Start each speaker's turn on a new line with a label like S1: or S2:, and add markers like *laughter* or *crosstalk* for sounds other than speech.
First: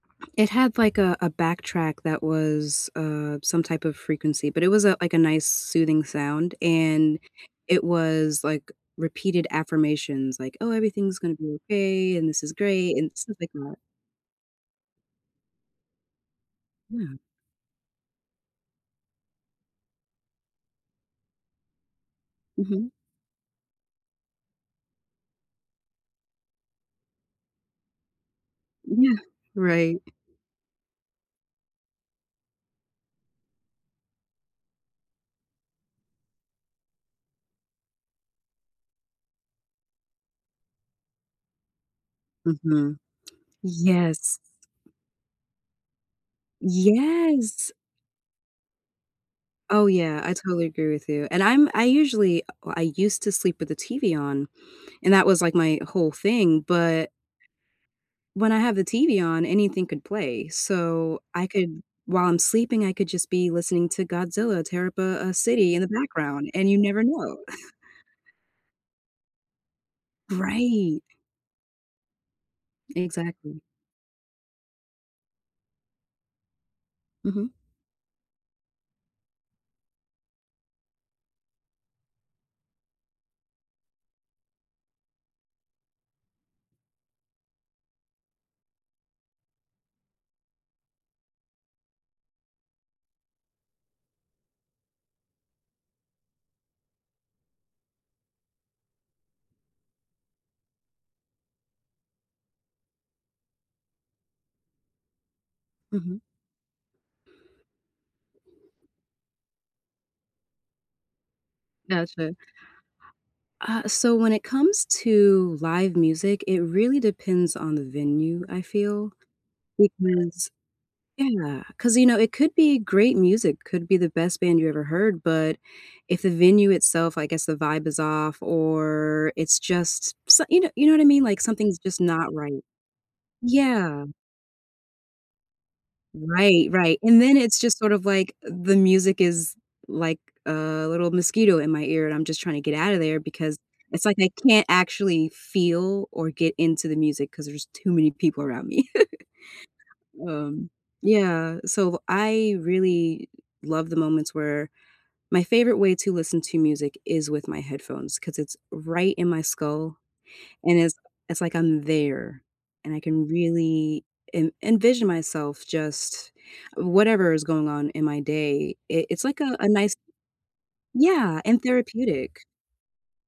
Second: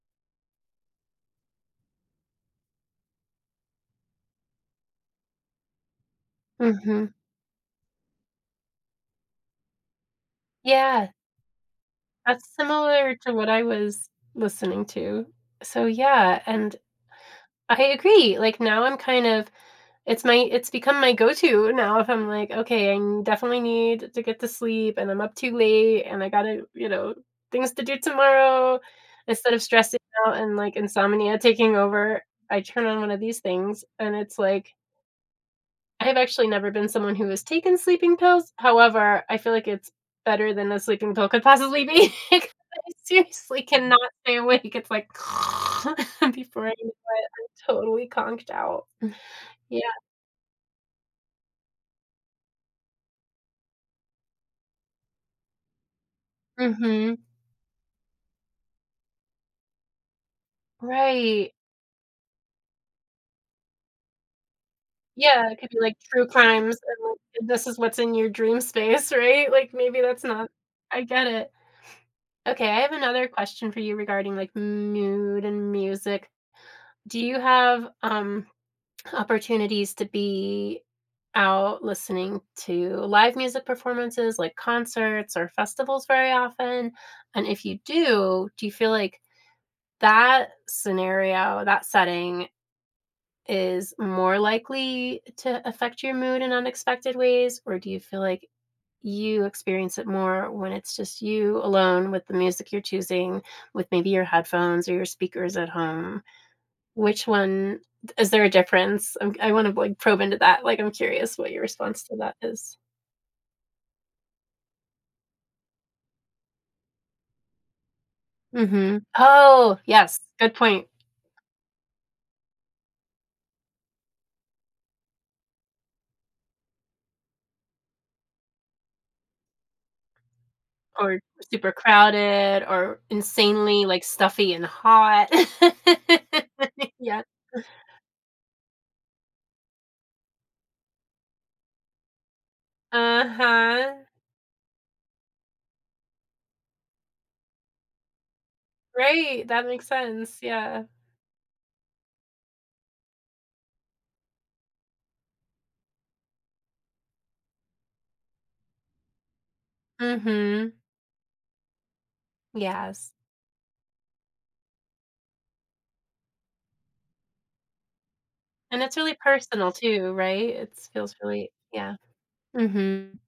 S1: It had, like, a a backtrack that was, uh, some type of frequency, but it was a like, a nice soothing sound.
S2: Mhm.
S1: And it was, like, repeated affirmations, like, "Oh,
S2: Yeah.
S1: everything's gonna be okay, and this
S2: That's
S1: is great." And
S2: similar to
S1: stuff
S2: what
S1: like
S2: I
S1: that.
S2: was listening to. So, yeah. And,
S1: Yeah.
S2: I agree, like, now I'm kind of it's my it's become my go-to now if I'm, like,
S1: Mhm.
S2: "Okay, I definitely need to get to sleep, and I'm up too late and I gotta you know, things to do tomorrow.
S1: Yeah,
S2: Instead of stressing
S1: right.
S2: out and, like, insomnia taking over, I turn on one of these things, and it's like I’ve actually never been someone who has taken sleeping pills. However, I feel like it's better than a sleeping pill could possibly be, ‘cause I
S1: Mhm,
S2: seriously cannot stay
S1: yes.
S2: awake. It's like, before I knew it,
S1: Yes!
S2: I'm totally conked out, yeah.
S1: Oh, yeah, I totally agree with you. And I'm I usually uh, I used to sleep with the TV on, and that was, like, my whole thing. But
S2: Mhm.
S1: when I have the TV on, anything could play. So I
S2: Right.
S1: could while I'm sleeping, I could just be listening to Godzilla tear up a a
S2: Yeah, it could
S1: city
S2: be
S1: in the
S2: like True
S1: background and
S2: Crimes,
S1: you never know.
S2: and this
S1: *chuckles*
S2: is what's in your dream space, right? Like, maybe that's not I
S1: Right!
S2: get it. Okay, I have another
S1: Exactly.
S2: question for you regarding like mood and music. Do you
S1: Mhm.
S2: have, um, opportunities to be out listening to live music performances like concerts or festivals very often? And if you do, do you feel like that scenario, that setting is more likely to affect your mood in unexpected ways? Or do you feel like you experience it more when it's just you alone with the music you're choosing with maybe your headphones or your speakers at
S1: Mhm.
S2: home? Which one is there a difference? I’m g I wanna, like, probe into that; like, I'm curious what your response to
S1: Gotcha.
S2: that is.
S1: Uh, so when it comes to live music, it really depends on the venue, I
S2: Mhm.
S1: feel.
S2: Oh! Yes,
S1: Because
S2: good point.
S1: Yeah, 'cause, you know, it could be great music, could be the best band you ever heard. But if the venue itself, I guess, the vibe is off or it's just s ya know ya know what I
S2: Or
S1: mean? Like,
S2: super
S1: something's just not
S2: crowded
S1: right.
S2: or insanely, like,
S1: Yeah.
S2: stuffy and hot. *laughs*
S1: Right, right, and
S2: Yep.
S1: then it's just sort of like the music is, like, a little mosquito in my ear, and I'm just trying to get out of there because
S2: Uh-huh.
S1: it's like I can't actually feel or get into the music 'cause there's too many people around me.
S2: Right, that makes
S1: *laughs*
S2: sense,
S1: Um,
S2: yeah.
S1: yeah. So I really love the moments where my favorite way to listen to music is with my headphones ‘cause it's right in my skull
S2: Mhm.
S1: and it's it's like I'm there and I
S2: Yes.
S1: can really en envision myself just whatever is going on in my day.
S2: And it's
S1: I
S2: really
S1: it's like a
S2: personal
S1: nice
S2: too, right? It’s feels
S1: Yeah,
S2: really
S1: and
S2: Yeah,
S1: therapeutic.
S2: mhm.